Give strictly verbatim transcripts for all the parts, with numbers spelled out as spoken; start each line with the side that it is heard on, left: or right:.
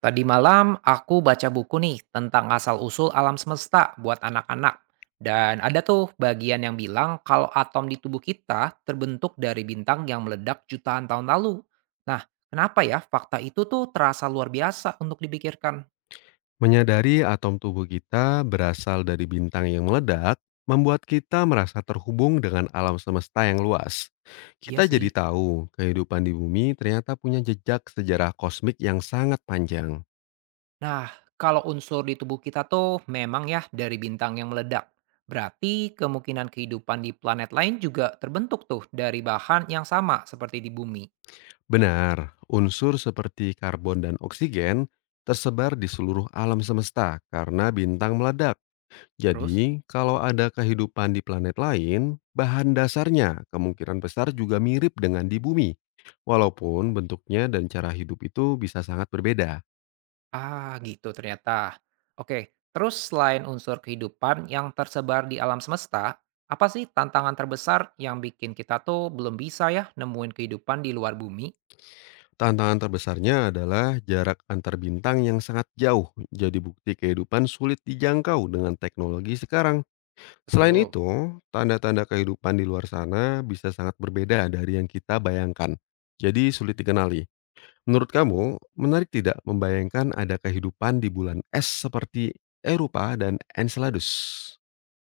right: Tadi malam aku baca buku nih tentang asal-usul alam semesta buat anak-anak. Dan ada tuh bagian yang bilang kalau atom di tubuh kita terbentuk dari bintang yang meledak jutaan tahun lalu. Nah, kenapa ya fakta itu tuh terasa luar biasa untuk dipikirkan?
left: Menyadari atom tubuh kita berasal dari bintang yang meledak, membuat kita merasa terhubung dengan alam semesta yang luas.
right: Iya
left: Kita jadi
right: sih.
left: tahu kehidupan di bumi ternyata punya jejak sejarah kosmik yang sangat panjang.
right: Nah, kalau unsur di tubuh kita tuh memang ya dari bintang yang meledak. Berarti kemungkinan kehidupan di planet lain juga terbentuk tuh dari bahan yang sama seperti di bumi.
left: Benar, unsur seperti karbon dan oksigen tersebar di seluruh alam semesta karena bintang meledak.
right: Terus?
left: Jadi, kalau ada kehidupan di planet lain, bahan dasarnya kemungkinan besar juga mirip dengan di bumi. Walaupun bentuknya dan cara hidup itu bisa sangat berbeda.
right: Ah, gitu ternyata. Oke, terus selain unsur kehidupan yang tersebar di alam semesta, apa sih tantangan terbesar yang bikin kita tuh belum bisa ya nemuin kehidupan di luar bumi?
left: Tantangan terbesarnya adalah jarak antar bintang yang sangat jauh. Jadi bukti kehidupan sulit dijangkau dengan teknologi sekarang. Selain
right: Betul.
left: itu, tanda-tanda kehidupan di luar sana bisa sangat berbeda dari yang kita bayangkan. Jadi sulit dikenali. Menurut kamu, menarik tidak membayangkan ada kehidupan di bulan es seperti Eropa dan Enceladus?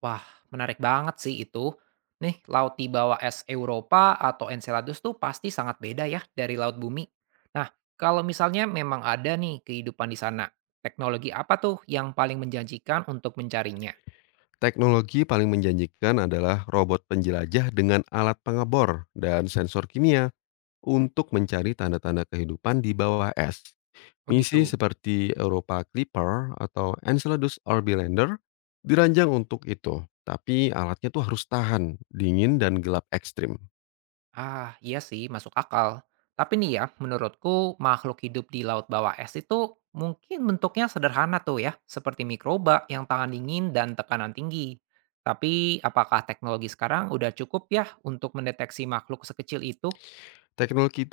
right: Wah, menarik banget sih itu. Nih, laut di bawah es Eropa atau Enceladus tuh pasti sangat beda ya dari laut bumi. Nah, kalau misalnya memang ada nih kehidupan di sana, teknologi apa tuh yang paling menjanjikan untuk mencarinya?
left: Teknologi paling menjanjikan adalah robot penjelajah dengan alat pengebor dan sensor kimia untuk mencari tanda-tanda kehidupan di bawah es.
right: Oh
left: Misi
right: gitu.
left: seperti Europa Clipper atau Enceladus Orbilander dirancang untuk itu, tapi alatnya tuh harus tahan dingin dan gelap ekstrim.
right: Ah, iya sih, masuk akal. Tapi nih ya, menurutku makhluk hidup di laut bawah es itu mungkin bentuknya sederhana tuh ya, seperti mikroba yang tahan dingin dan tekanan tinggi. Tapi apakah teknologi sekarang udah cukup ya untuk mendeteksi makhluk sekecil itu?
left: Teknologi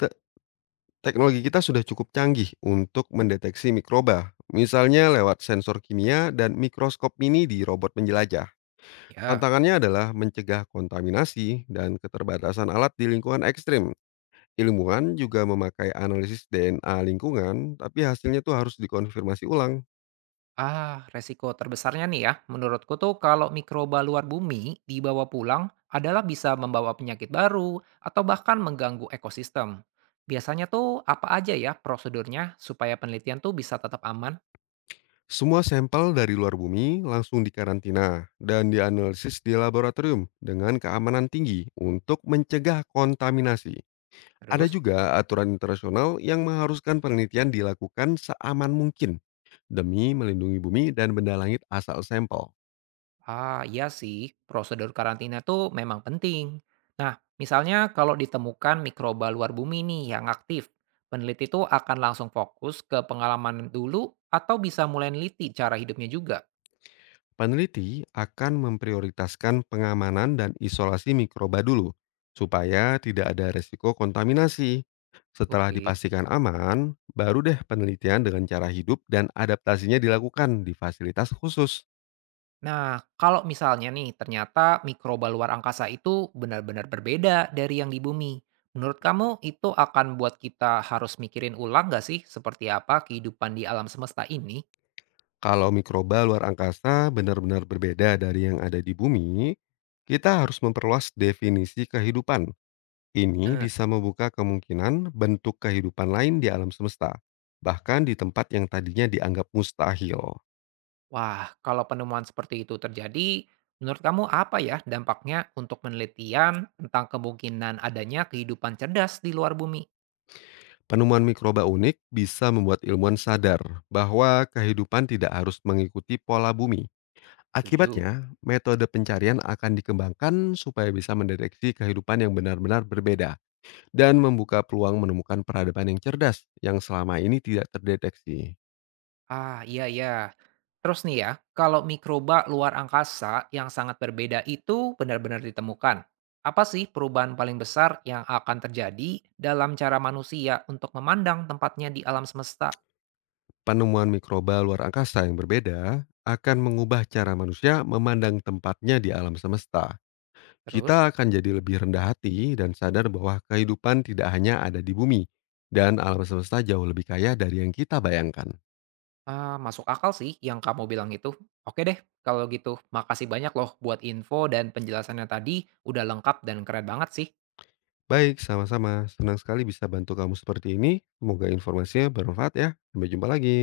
left: Teknologi kita sudah cukup canggih untuk mendeteksi mikroba, misalnya lewat sensor kimia dan mikroskop mini di robot penjelajah.
right: Ya.
left: Tantangannya adalah mencegah kontaminasi dan keterbatasan alat di lingkungan ekstrim. Ilmuwan juga memakai analisis D N A lingkungan, tapi hasilnya tuh harus dikonfirmasi ulang.
right: Ah, resiko terbesarnya nih ya, menurutku tuh kalau mikroba luar bumi dibawa pulang adalah bisa membawa penyakit baru atau bahkan mengganggu ekosistem. Biasanya tuh apa aja ya prosedurnya supaya penelitian tuh bisa tetap aman?
left: Semua sampel dari luar bumi langsung dikarantina dan dianalisis di laboratorium dengan keamanan tinggi untuk mencegah kontaminasi. Ada
right: Terus?
left: juga aturan internasional yang mengharuskan penelitian dilakukan seaman mungkin demi melindungi bumi dan benda langit asal sampel.
right: Ah, iya sih, prosedur karantina tuh memang penting. Nah, misalnya kalau ditemukan mikroba luar bumi nih yang aktif, peneliti tuh akan langsung fokus ke pengalaman dulu atau bisa mulai neliti cara hidupnya juga.
left: Peneliti akan memprioritaskan pengamanan dan isolasi mikroba dulu, supaya tidak ada resiko kontaminasi. Setelah
right: Oke.
left: dipastikan aman, baru deh penelitian dengan cara hidup dan adaptasinya dilakukan di fasilitas khusus.
right: Nah, kalau misalnya nih ternyata mikroba luar angkasa itu benar-benar berbeda dari yang di bumi, menurut kamu itu akan buat kita harus mikirin ulang nggak sih seperti apa kehidupan di alam semesta ini?
left: Kalau mikroba luar angkasa benar-benar berbeda dari yang ada di bumi, kita harus memperluas definisi kehidupan. Ini
right: Benar.
left: bisa membuka kemungkinan bentuk kehidupan lain di alam semesta, bahkan di tempat yang tadinya dianggap mustahil.
right: Wah, kalau penemuan seperti itu terjadi, menurut kamu apa ya dampaknya untuk penelitian tentang kemungkinan adanya kehidupan cerdas di luar bumi?
left: Penemuan mikroba unik bisa membuat ilmuwan sadar bahwa kehidupan tidak harus mengikuti pola bumi.
right: Tujuh.
left: Akibatnya, metode pencarian akan dikembangkan supaya bisa mendeteksi kehidupan yang benar-benar berbeda dan membuka peluang menemukan peradaban yang cerdas yang selama ini tidak terdeteksi.
right: Ah, iya iya. Terus nih ya, kalau mikroba luar angkasa yang sangat berbeda itu benar-benar ditemukan, apa sih perubahan paling besar yang akan terjadi dalam cara manusia untuk memandang tempatnya di alam semesta?
left: Penemuan mikroba luar angkasa yang berbeda akan mengubah cara manusia memandang tempatnya di alam semesta.
right: Terus,
left: Kita akan jadi lebih rendah hati dan sadar bahwa kehidupan tidak hanya ada di bumi dan alam semesta jauh lebih kaya dari yang kita bayangkan.
right: ah, masuk akal sih yang kamu bilang itu. Oke deh, kalau gitu makasih banyak loh buat info dan penjelasannya tadi, udah lengkap dan keren banget sih.
left: Baik, sama-sama. Senang sekali bisa bantu kamu seperti ini. Semoga informasinya bermanfaat ya. Sampai jumpa lagi.